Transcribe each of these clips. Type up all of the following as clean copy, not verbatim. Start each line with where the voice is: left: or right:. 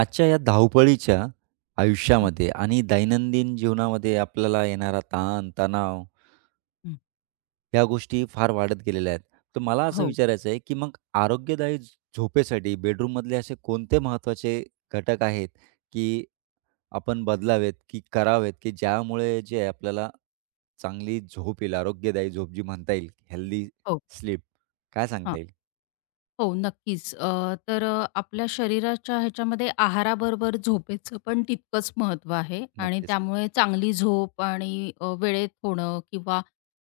right: आजच्या या धावपळीच्या
left: हं,
right: आयुष्यामध्ये आणि दैनंदिन जीवनामध्ये आपल्याला येणारा ताण, तणाव ह्या गोष्टी फार वाढत गेलेल्या आहेत. तर मला असं
left: हो,
right: विचारायचं आहे, की मग आरोग्यदायी झोपेसाठी बेडरूममधले असे कोणते महत्त्वाचे घटक आहेत, की आपण बदलावेत, की करावेत, की ज्यामुळे जे आहे आपल्याला चांगली झोप येईल, आरोग्यदायी झोप जी म्हणता येईल, हेल्दी
left: हो.
right: स्लीप काय
left: हां.
right: सांगता येईल?
left: हो, नक्कीच. तर आपल्या शरीराच्या ह्याच्यामध्ये आहाराबरोबर झोपेचं पण तितकंच महत्त्व आहे आणि
right: नक्कीच.
left: त्यामुळे चांगली झोप आणि वेळेत होणं किंवा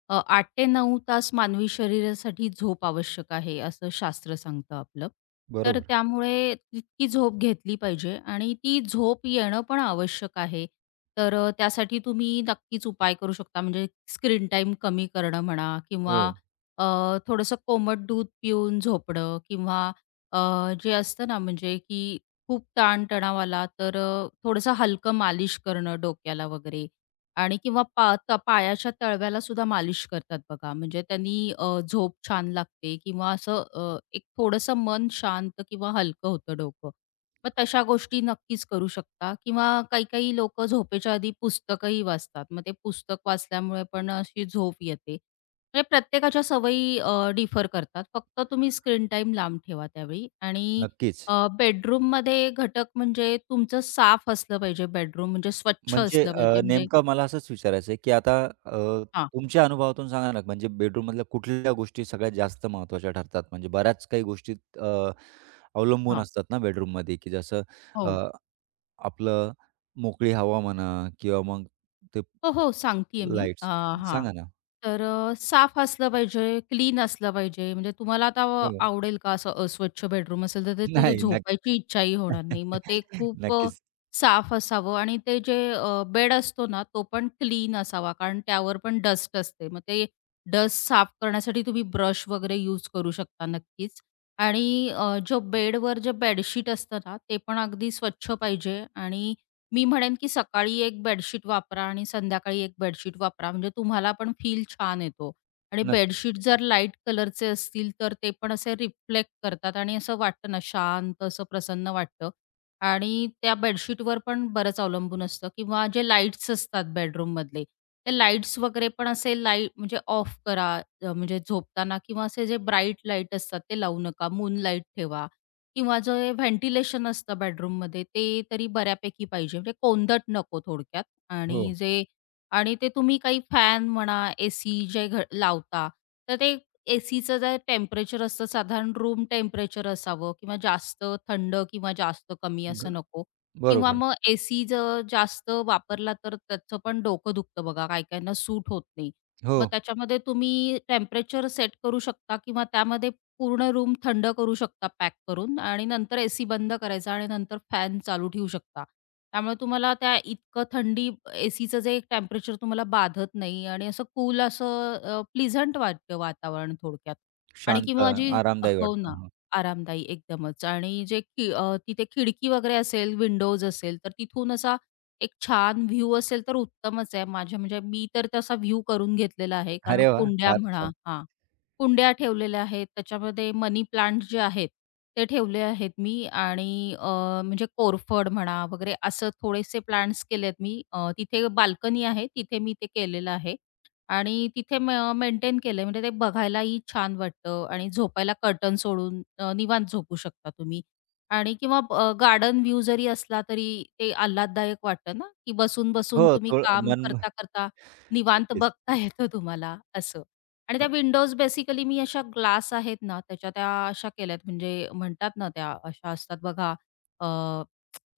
left: 8 ते 9 तास मानवी शरीरासाठी झोप आवश्यक आहे, असं शास्त्र सांगतं आपलं. तर
right: बरोबर.
left: त्यामुळे तितकी झोप घेतली पाहिजे आणि ती झोप येणं पण आवश्यक आहे. तर त्यासाठी तुम्ही नक्कीच उपाय करू शकता. म्हणजे स्क्रीन टाईम कमी करणं म्हणा किंवा
right: हो.
left: थोडंसं कोमट दूध पिऊन झोपणं किंवा अ, जे असतं ना म्हणजे की खूप ताणतणाव आला तर थोडंसं हलकं मालिश करणं डोक्याला वगैरे, आणि किंवा पायाच्या तळव्याला सुद्धा मालिश करतात बघा, म्हणजे त्यांनी झोप छान लागते किंवा असं एक थोडंसं मन शांत किंवा हलकं होतं डोकं. मग तशा गोष्टी नक्कीच करू शकता किंवा काही काही लोक झोपेच्या आधी पुस्तकही वाचतात. मग ते पुस्तक वाचल्यामुळे पण अशी झोप येते. म्हणजे प्रत्येकाच्या सवयी डिफर करतात. फक्त तुम्ही स्क्रीन टाईम लांब ठेवा त्यावेळी. आणि
right: नक्कीच.
left: बेडरूममध्ये घटक म्हणजे तुमचं साफ असलं पाहिजे बेडरूम, म्हणजे स्वच्छ
right: म्हणजे
left: असलं पाहिजे. म्हणजे
right: नेमकं मला असंच विचारायचं आहे, की आता
left: हां,
right: तुमच्या अनुभवातून सांगा ना, म्हणजे बेडरूममधल्या कुठल्या गोष्टी सगळ्यात जास्त महत्त्वाच्या ठरतात? म्हणजे बऱ्याच काही गोष्टी अ, अवलंबून
left: हां.
right: असतात ना बेडरूममध्ये, की जसं अ,
left: हो.
right: आपलं मोकळी हवा म्हणा किंवा मग ते
left: हो, हो, सांगतीये मी.
right: लाईट्स.
left: हां.
right: सांगा ना.
left: तर साफ असलं पाहिजे, क्लीन असलं पाहिजे. म्हणजे तुम्हाला आता
right: हो.
left: आवडेल का असं? अस्वच्छ बेडरूम असेल तर ते तिथे
right: नाही.
left: झोपायची इच्छाही होणार नाही. मग ते खूप
right: नक्कीच.
left: साफ असावं, आणि ते जे बेड असतो ना, तो पण क्लीन असावा, कारण त्यावर पण डस्ट असते. मग ते डस्ट साफ करण्यासाठी तुम्ही ब्रश वगैरे यूज करू शकता नक्कीच. आणि जो बेडवर जे बेडशीट असतं ना, ते पण अगदी स्वच्छ पाहिजे. आणि मी म्हणेन की सकाळी एक बेडशीट वापरा आणि संध्याकाळी एक बेडशीट वापरा. म्हणजे तुम्हाला पण फील छान येतो. आणि
right: नक्की.
left: बेडशीट जर लाईट कलरचे असतील, तर ते पण असे रिफ्लेक्ट करतात आणि असं वाटतं ना, शांत असं प्रसन्न वाटतं. आणि त्या बेडशीटवर पण बरंच अवलंबून असतं. किंवा जे लाईट्स असतात बेडरूममधले, ते लाईट्स वगैरे पण असे लाईट म्हणजे ऑफ करा. म्हणजे झोपताना किंवा असे जे ब्राईट लाईट असतात ते लावू नका. मून लाईट ठेवा, किंवा जे व्हेंटिलेशन असतं बेडरूममध्ये ते तरी बऱ्यापैकी पाहिजे. म्हणजे कोंदट नको थोडक्यात.
right: हो.
left: आणि जे आणि ते तुम्ही काही फॅन म्हणा, एसी जे लावता, तर ते एसीचं जे टेम्परेचर असतं साधारण रूम टेम्परेचर असावं, किंवा जास्त थंड किंवा जास्त कमी
right: ग
left: असं नको. किंवा
right: बरोबर.
left: मग एसी जर जास्त वापरला तर त्याचं पण डोकं दुखतं बघा. काही-काहींना सूट होत नाही.
right: हो.
left: मग त्याच्यामध्ये तुम्ही टेम्परेचर सेट करू शकता किंवा त्यामध्ये पूर्ण रूम थंड करू शकता पॅक करून, आणि नंतर एसी बंद करायचा आणि नंतर फॅन चालू ठेवू शकता. त्यामुळे तुम्हाला त्या इतकं थंडी, एसीचं जे एक टेम्परेचर तुम्हाला बाधत नाही आणि असं कूल असं प्लीझंट वाटतं वातावरण थोडक्यात, आणि
right: शांत,
left: किंवा जी
right: आरामदायी
left: हो
right: वाटतं.
left: ना,
right: हं.
left: आरामदायी एकदमच. आणि जे तिथे खिडकी वगैरे असेल, विंडोज असेल, तर तिथून असा एक छान व्ह्यू असेल तर उत्तमच आहे. माझ्या म्हणजे मी तर तसा व्ह्यू करून घेतलेला आहे, कारण
right: अरे वाह!
left: कुंड्या
right: फार
left: म्हणा,
right: छान.
left: हां. कुंड्या ठेवलेल्या आहेत, त्याच्यामध्ये मनी प्लांट जे आहेत, ते ठेवले आहेत मी, आणि म्हणजे कोरफड म्हणा वगैरे असं थोडेसे प्लांट्स केलेत मी. तिथे बाल्कनी आहे, तिथे मी ते केलेलं आहे, आणि तिथे मेंटेन केलंय. म्हणजे ते बघायलाही छान वाटतं आणि झोपायला कर्टन सोडून निवांत झोपू शकता तुम्ही. आणि किंवा गार्डन व्ह्यू जरी असला तरी ते आल्हाददायक वाटतं ना, की
right: हो,
left: बसून-बसून तुम्ही
right: थोडं
left: काम
right: मन
left: करता-करता निवांत
right: नक्कीच.
left: बघता येतं तुम्हाला असं. आणि त्या विंडोज बेसिकली मी अशा ग्लास आहेत ना, त्याच्या त्या अशा केल्यात, म्हणजे म्हणतात ना त्या अशा असतात बघा, अ,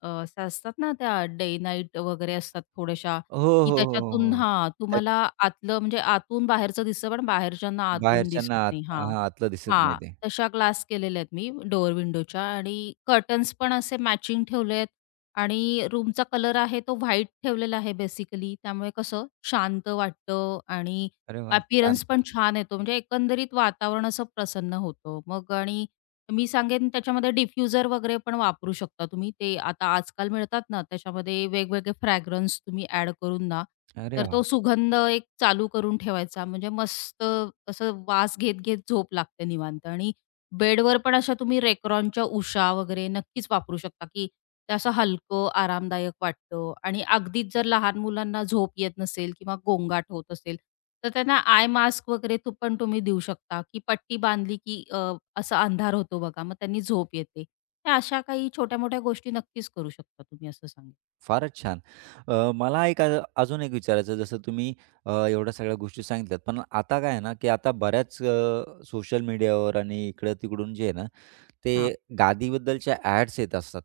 left: अ, अशा असतात ना त्या डे नाईट वगैरे असतात थोड्याशा,
right: हो, हो,
left: की
right: हो,
left: त्याच्यातून
right: हो, हो.
left: हां,
right: त्याच
left: तुम्हाला आतलं म्हणजे आतून बाहेरचं दिसतं, पण बाहेरच्यांना आतून दिसत
right: बाहेरच्यांना आत
left: नाही. हां.
right: हां, आतलं दिसत नाही
left: हां,
right: ते.
left: तशा ग्लास केलेल्या आहेत मी डोअर विंडोच्या, आणि कर्टन्स पण असे मॅचिंग ठेवले आहेत, आणि रूमचा कलर आहे तो व्हाईट ठेवलेला आहे बेसिकली, त्यामुळे कसं शांत वाटतं आणि
right: अरे वाह! छान.
left: अपीअरन्स पण छान येतो. म्हणजे एकंदरीत वातावरण असं प्रसन्न होतं. मग आणि मी सांगेन त्याच्यामध्ये डिफ्युजर वगैरे पण वापरू शकता तुम्ही. ते आता आजकाल मिळतात ना, त्याच्यामध्ये वेगवेगळे फ्रॅग्रन्स तुम्ही ॲड करून ना,
right: अरे
left: तर
right: वाह!
left: तो सुगंध एक चालू करून ठेवायचा. म्हणजे मस्त असं वास घेत-घेत झोप लागते निवांत, आणि बेडवर पण अशा तुम्ही Reconच्या उशा वगैरे नक्कीच वापरू शकता, की ते असं हलकं, आरामदायक वाटतं. आणि अगदीच जर लहान मुलांना झोप येत नसेल किंवा गोंगाट होत असेल, तर त्यांना आय मास्क वगैरे तू पण तुम्ही देऊ शकता, की पट्टी बांधली की असा अंधार होतो बघा, मग त्यांनी झोप येते. तर अशा काही छोट्या-मोठ्या गोष्टी नक्कीच करू शकता तुम्ही असं सांगेन.
right: फारच छान. मला एक अजून एक विचारायचं जसं तुम्ही एवढ्या सगळ्या गोष्टी सांगितल्यात. पण आता काय आहे ना, की आता बऱ्याच सोशल मीडियावर आणि इकडं-तिकडून जे आहे ना,
left: हां,
right: ते गादीबद्दलच्या ॲड्स येत असतात,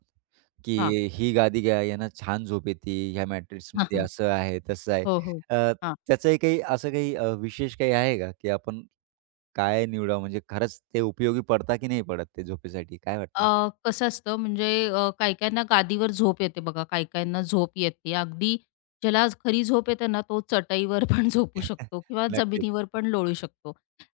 left: हां.
right: की ही गादी घ्या, यानं छान झोप येते, ह्या
left: हां,
right: मॅट्रिक्समध्ये
left: हां.
right: असं आहे, तसं आहे.
left: हो, हो.
right: अ, त्याचंही काही असं काही विशेष काही आहे का, की आपण काय निवडावं? म्हणजे खरंच ते उपयोगी पडतात की नाही पडत ते झोपेसाठी? काय वाटतं?
left: कसं असतं म्हणजे काही-काहींना गादीवर झोप येते बघा, काही-काहींना झोप येते. अगदी ज्याला खरी झोप येते ना, तो चटईवर पण झोपू शकतो किंवा
right: नक्कीच.
left: जमिनीवर पण लोळू शकतो.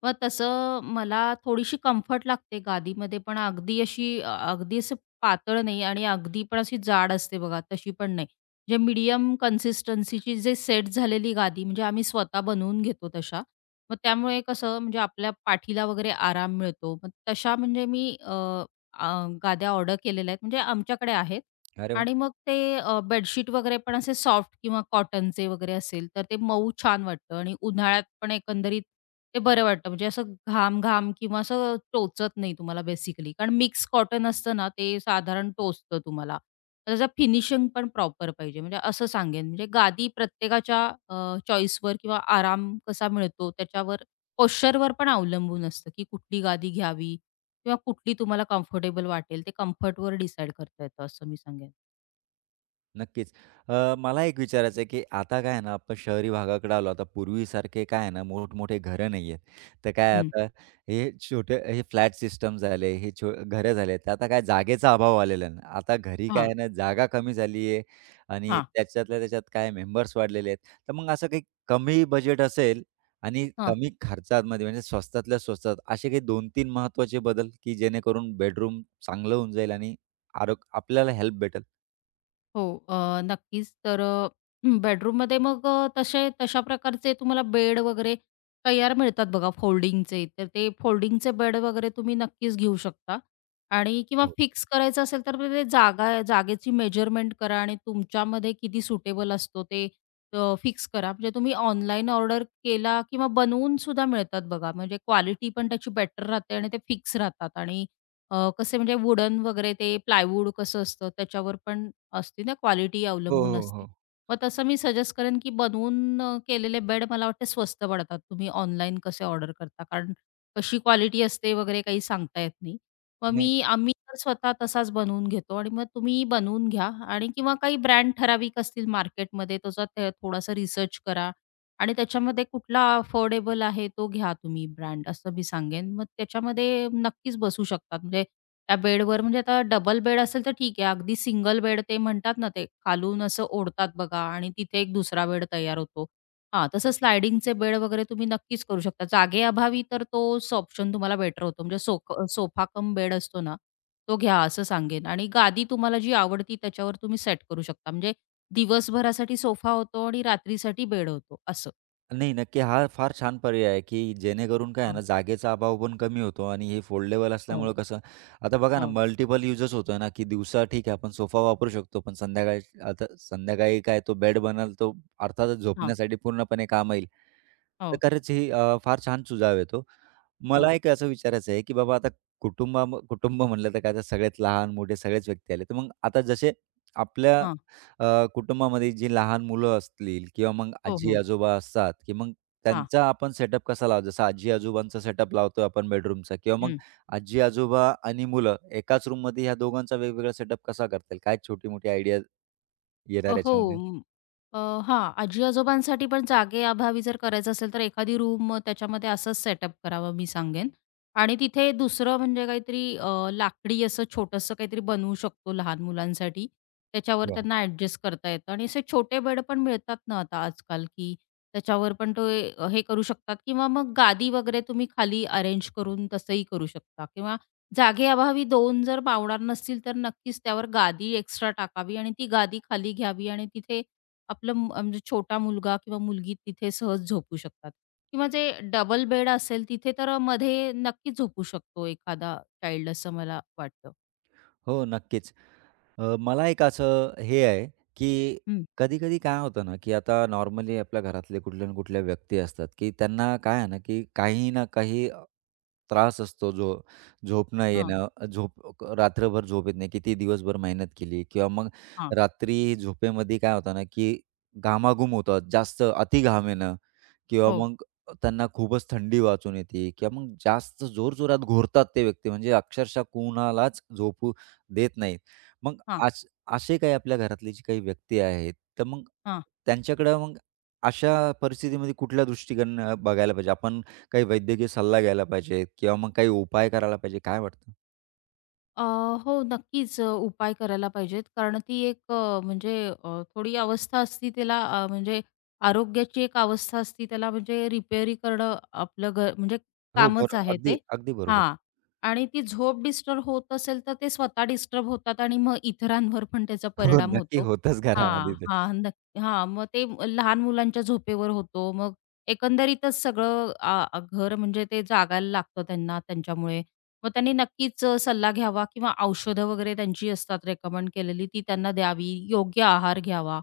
left: मग तसं मला थोडीशी कम्फर्ट लागते गादीमध्ये, पण अगदी असं पातळ नाही आणि अगदी पण अशी जाड असते बघा, तशी पण नाही. जे मीडियम कन्सिस्टन्सीची जे सेट झालेली गादी म्हणजे आम्ही स्वतः बनवून घेतो तशा. मग त्यामुळे कसं म्हणजे आपल्या पाठीला वगैरे आराम मिळतो. मग तशा म्हणजे मी अ, गाद्या ऑर्डर केलेल्या आहेत म्हणजे आमच्याकडे आहेत,
right: अरे वाह!
left: आणि मग ते बेडशीट वगैरे पण असे सॉफ्ट किंवा कॉटनचे वगैरे असेल, तर ते मऊ छान वाटतं आणि उन्हाळ्यात पण एकंदरीत ते बरं वाटतं. म्हणजे असं घाम घाम किंवा असं टोचत नाही तुम्हाला बेसिकली, कारण मिक्स कॉटन असतं ना, ते साधारण टोचतं तुम्हाला. तर त्याचं फिनिशिंग पण प्रॉपर पाहिजे, म्हणजे असं सांगेन. म्हणजे गादी प्रत्येकाच्या चॉईसवर किंवा आराम कसा मिळतो त्याच्यावर, पोश्चरवर पण अवलंबून असतं, की कुठली गादी घ्यावी किंवा कुठली तुम्हाला कम्फर्टेबल वाटेल. ते कम्फर्टवर डिसाईड करता येतं असं मी सांगेन.
right: नक्कीच. मला एक विचारायचं आहे, की आता काय आहे ना, आपण शहरी भागाकडे आलो. आता पूर्वीसारखे काय आहे ना, मोठमोठे घरं नाहीयेत. तर काय
left: हं.
right: आता हे छोटे हे फ्लॅट सिस्टम झाले, हे छो घरं झाले. तर आता काय जागेचा अभाव आलेला आहे. ना. आता घरी काय
left: हां,
right: आहे ना, जागा कमी झाली आहे आणि
left: हां.
right: त्याच्यातल्या त्याच्यात काय मेंबर्स वाढलेले आहेत. तर मग असं काही कमी बजेट असेल आणि
left: हां,
right: कमी खर्चामध्ये म्हणजे स्वस्तातल्या स्वस्तात असे काही 2-3 महत्त्वाचे बदल, की जेणेकरून बेडरूम चांगलं होऊन जाईल आणि आपल्याला हेल्प भेटेल?
left: हो, अ, नक्कीच. तर बेडरूममध्ये मग तशा प्रकारचे तुम्हाला बेड वगैरे तयार मिळतात बघा फोल्डिंगचे. तर ते फोल्डिंगचे बेड वगैरे तुम्ही नक्कीच घेऊ शकता. आणि किंवा फिक्स करायचं असेल तर ते जागेची मेजरमेंट करा आणि तुमच्यामध्ये किती सुटेबल असतो ते फिक्स करा. म्हणजे तुम्ही ऑनलाईन ऑर्डर केला किंवा बनवून सुद्धा मिळतात बघा. म्हणजे क्वालिटी पण त्याची बेटर राहते आणि ते फिक्स राहतात, आणि कसे म्हणजे वुडन वगैरे ते प्लायवूड कसं असतं त्याच्यावर पण असते ना, क्वालिटी
right: हो,
left: अवलंबून
right: हो,
left: असते.
right: हो.
left: मग तसं मी सजेस्ट करेन, की बनवून केलेले बेड मला वाटते स्वस्त पडतात. तुम्ही ऑनलाईन कसे ऑर्डर करता, कारण कशी क्वालिटी असते वगैरे काही सांगता येत नाही. मग
right: नाही,
left: आम्ही तर स्वतः तसाच बनवून घेतो आणि मग तुम्ही बनवून घ्या, आणि किंवा काही ब्रँड ठराविक असतील मार्केटमध्ये, त्याचा ते थोडासा रिसर्च करा आणि त्याच्यामध्ये कुठला अफोर्डेबल आहे तो घ्या तुम्ही ब्रँड, असं मी सांगेन. मग त्याच्यामध्ये नक्कीच बसू शकतात. म्हणजे त्या बेडवर म्हणजे आता डबल बेड असेल तर ठीक आहे. अगदी सिंगल बेड ते म्हणतात ना, ते खालून असं ओढतात बघा आणि तिथे एक दुसरा बेड तयार होतो. हां, तसं स्लायडिंगचे बेड वगैरे तुम्ही नक्कीच करू शकता. जागे अभावी तर तोच ऑप्शन तुम्हाला बेटर होतो. म्हणजे सोफा कम बेड असतो ना, तो घ्या असं सांगेन, आणि गादी तुम्हाला जी आवडती त्याच्यावर तुम्ही सेट करू शकता. म्हणजे दिवसभरासाठी सोफा होतो आणि रात्रीसाठी बेड होतो असं.
right: नाही. नक्की हा फार छान पर्याय आहे, की जेणेकरून काय आहे ना,
left: हां.
right: जागेचा अभाव पण कमी होतो आणि हे फोल्डेबल
left: हो,
right: असल्यामुळं कसं आता बघा ना,
left: हो.
right: मल्टिपल युजेस होतोय ना, की दिवसा ठीक आहे आपण सोफा वापरू शकतो, पण संध्याकाळी आता संध्याकाळी काय तो बेड बनल, तो अर्थातच
left: हां,
right: झोपण्यासाठी पूर्णपणे काम येईल. तर
left: हो,
right: खरंच ही फार छान सुझाव येतो.
left: हां,
right: मला
left: हां,
right: एक असं विचारायचं आहे, की बाबा आता कुटुंब म्हणलं तर काय तर सगळ्यात लहान-मोठे सगळेच व्यक्ती आले. तर मग आता जसे आपल्या
left: हां.
right: कुटुंबामध्ये जी लहान मुलं असतील किंवा मग
left: हो, हो.
right: आजी-आजोबा असतात, की मग
left: हां.
right: त्यांचा आपण सेटअप कसा लावतो? जसं आजी-आजोबांचा सेटअप लावतो आपण बेडरूमचा किंवा मग आजी-आजोबा आणि मुलं एकाच रूममध्ये ह्या दोघांचा वेगवेगळा सेटअप कसा करता येईल? काय छोटी-मोठी आयडिया येणार
left: हो.
right: याच्यामध्ये?
left: अ, हां, आजी-आजोबांसाठी पण जागेअभावी जर करायचं असेल, तर एखादी रूम त्याच्यामध्ये असंच सेटअप करावं मी सांगेन. आणि तिथे दुसरं म्हणजे काहीतरी लाकडी असं छोटंसं काहीतरी बनवू शकतो लहान मुलांसाठी. त्याच्यावर
right: वाह!
left: त्यांना ॲडजस्ट करता येतं, आणि असे छोटे बेड पण मिळतात ना आता आजकाल, की त्याच्यावर पण ते हे करू शकतात. किंवा मग गादी वगैरे तुम्ही खाली अरेंज करून तसंही करू शकता. किंवा जागेअभावी 2 जर पावणार नसतील, तर नक्कीच त्यावर गादी एक्स्ट्रा टाकावी आणि ती गादी खाली घ्यावी आणि तिथे म्हणजे छोटा मुलगा किंवा मुलगी तिथे सहज झोपू शकतात. किंवा जे डबल बेड असेल तिथे तर मध्ये नक्कीच झोपू शकतो एखादा चाइल्ड, असं मला वाटतं.
right: हो, नक्कीच. मला एक असं हे आहे, की
left: हं.
right: कधी-कधी काय होतं ना, की आता नॉर्मली आपल्या घरातले कुठल्या ना कुठल्या व्यक्ती असतात, की त्यांना काय आहे ना, की काही ना काही त्रास असतो. जो झोप न
left: हां,
right: येणं, रात्रभर झोप येत नाही, किती दिवसभर मेहनत केली किंवा मग
left: हां.
right: रात्री झोपेमध्ये काय होतं ना, की घामाघूम होतात, जास्त अति घाम येणं किंवा
left: हो.
right: मग त्यांना खूपच थंडी वाचून येते किंवा मग जास्त जोरजोरात घोरतात ते व्यक्ती, म्हणजे अक्षरशः कुणालाच झोपू देत नाहीत. मग अश असे काही आपल्या घरातली जी काही व्यक्ती आहेत, तर मग
left: हां.
right: त्यांच्याकडं मग अशा परिस्थितीमध्ये कुठल्या दृष्टीकडनं बघायला पाहिजे? आपण काही वैद्यकीय सल्ला घ्यायला पाहिजे किंवा मग काही उपाय करायला पाहिजे, काय वाटतं?
left: अ, हो, नक्कीच उपाय करायला पाहिजेत. कारण ती एक म्हणजे अ, थोडी अवस्था असती त्याला, म्हणजे आरोग्याची एक अवस्था असती त्याला, म्हणजे रिपेअरी करणं आपलं म्हणजे
right: हो,
left: कामच आहे
right: अगदी,
left: ते.
right: अगदी बरोबर.
left: हां. आणि ती झोप डिस्टर्ब होत असेल, तर ते स्वतः डिस्टर्ब होतात आणि मग इतरांवर पण त्याचा
right: हो,
left: परिणाम
right: नक्की
left: होतो.
right: होतंच घरामध्ये
left: हां,
right: ते.
left: हां. नक्की हां. मग ते लहान मुलांच्या झोपेवर होतो. मग एकंदरीतच सगळं आ आ- घर म्हणजे ते जागायला लागतं त्यांना त्यांच्यामुळे. मग त्यांनी नक्कीच सल्ला घ्यावा किंवा औषधं वगैरे त्यांची असतात रेकमेंड केलेली ती त्यांना द्यावी, योग्य आहार घ्यावा.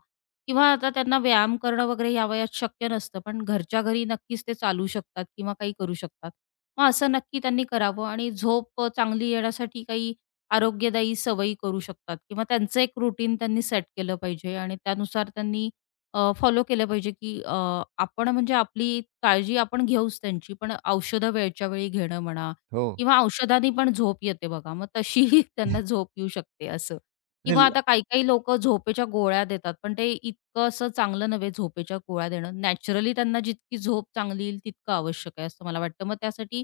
left: किंवा आता त्यांना व्यायाम करणं वगैरे यावयात शक्य नसतं, पण घरच्या घरी नक्कीच ते चालू शकतात किंवा काही करू शकतात. मग असं नक्की त्यांनी करावं, आणि झोप चांगली येण्यासाठी काही आरोग्यदायी सवयी करू शकतात किंवा त्यांचं एक रुटीन त्यांनी सेट केलं पाहिजे आणि त्यानुसार त्यांनी फॉलो केलं पाहिजे, की आपण म्हणजे आपली काळजी आपण घेऊच त्यांची, पण औषधं वेळच्या वेळी घेणं म्हणा,
right: हो.
left: किंवा औषधांनी पण झोप येते बघा, मग तशीही त्यांना झोप येऊ शकते असं. किंवा
right: नाही,
left: आता काही-काही लोकं झोपेच्या गोळ्या देतात, पण ते इतकं असं चांगलं नव्हे झोपेच्या गोळ्या देणं. नॅचरली त्यांना जितकी झोप चांगली येईल तितकं आवश्यक आहे असं मला वाटतं. मग त्यासाठी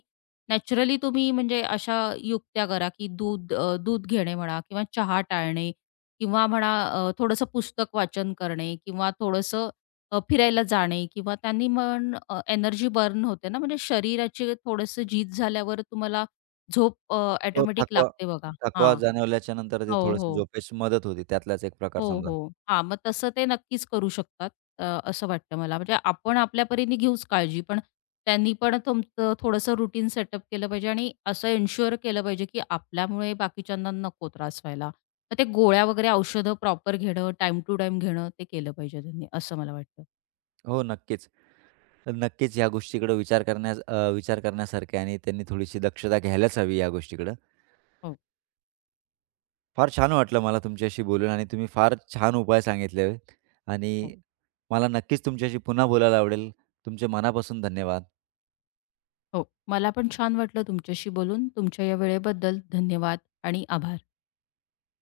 left: नॅचरली तुम्ही म्हणजे अशा युक्त्या करा, की दूध घेणे म्हणा किंवा चहा टाळणे, किंवा म्हणा थोडंसं पुस्तक वाचन करणे किंवा थोडंसं फिरायला जाणे, किंवा त्यांनी पण एनर्जी बर्न होते ना, म्हणजे शरीराची थोडंसं झीज झाल्यावर तुम्हाला झोप
right: हो,
left: ऑटोमॅटिक
right: थकवा
left: लागते बघा.
right: थकवा
left: हां.
right: जाणवल्याच्या नंतर ते
left: हो,
right: थोडंसं
left: हो.
right: झोपेस मदत होती. त्यातलाच एक प्रकार
left: हो,
right: समजा.
left: हो. हां, मग तसं ते नक्कीच करू शकतात, अ, असं वाटतं मला. म्हणजे आपण आपल्या परीने घेऊच काळजी, पण त्यांनी पण तुमचं थोडंसं रुटीन सेटअप केलं पाहिजे आणि असं एन्शुअर केलं पाहिजे, की आपल्यामुळे बाकीच्यांना नको त्रास व्हायला. मग ते गोळ्या वगैरे औषधं प्रॉपर घेणं, टाईम टू टाईम घेणं, ते केलं पाहिजे त्यांनी, असं मला वाटतं.
right: हो, नक्कीच. नक्कीच ह्या गोष्टीकडे विचार करण्यास विचार करण्यासारखा आणि त्यांनी थोडीशी दक्षता घ्यायलाच हवी या गोष्टीकडं.
left: हो,
right: फार छान वाटलं मला तुमच्याशी बोलून आणि तुम्ही फार छान उपाय सांगितले आणि
left: हो,
right: मला नक्कीच तुमच्याशी पुन्हा बोलायला आवडेल. तुमचे मनापासून धन्यवाद.
left: हो. मला पण छान वाटलं तुमच्याशी बोलून. तुमच्या या वेळेबद्दल धन्यवाद आणि आभार.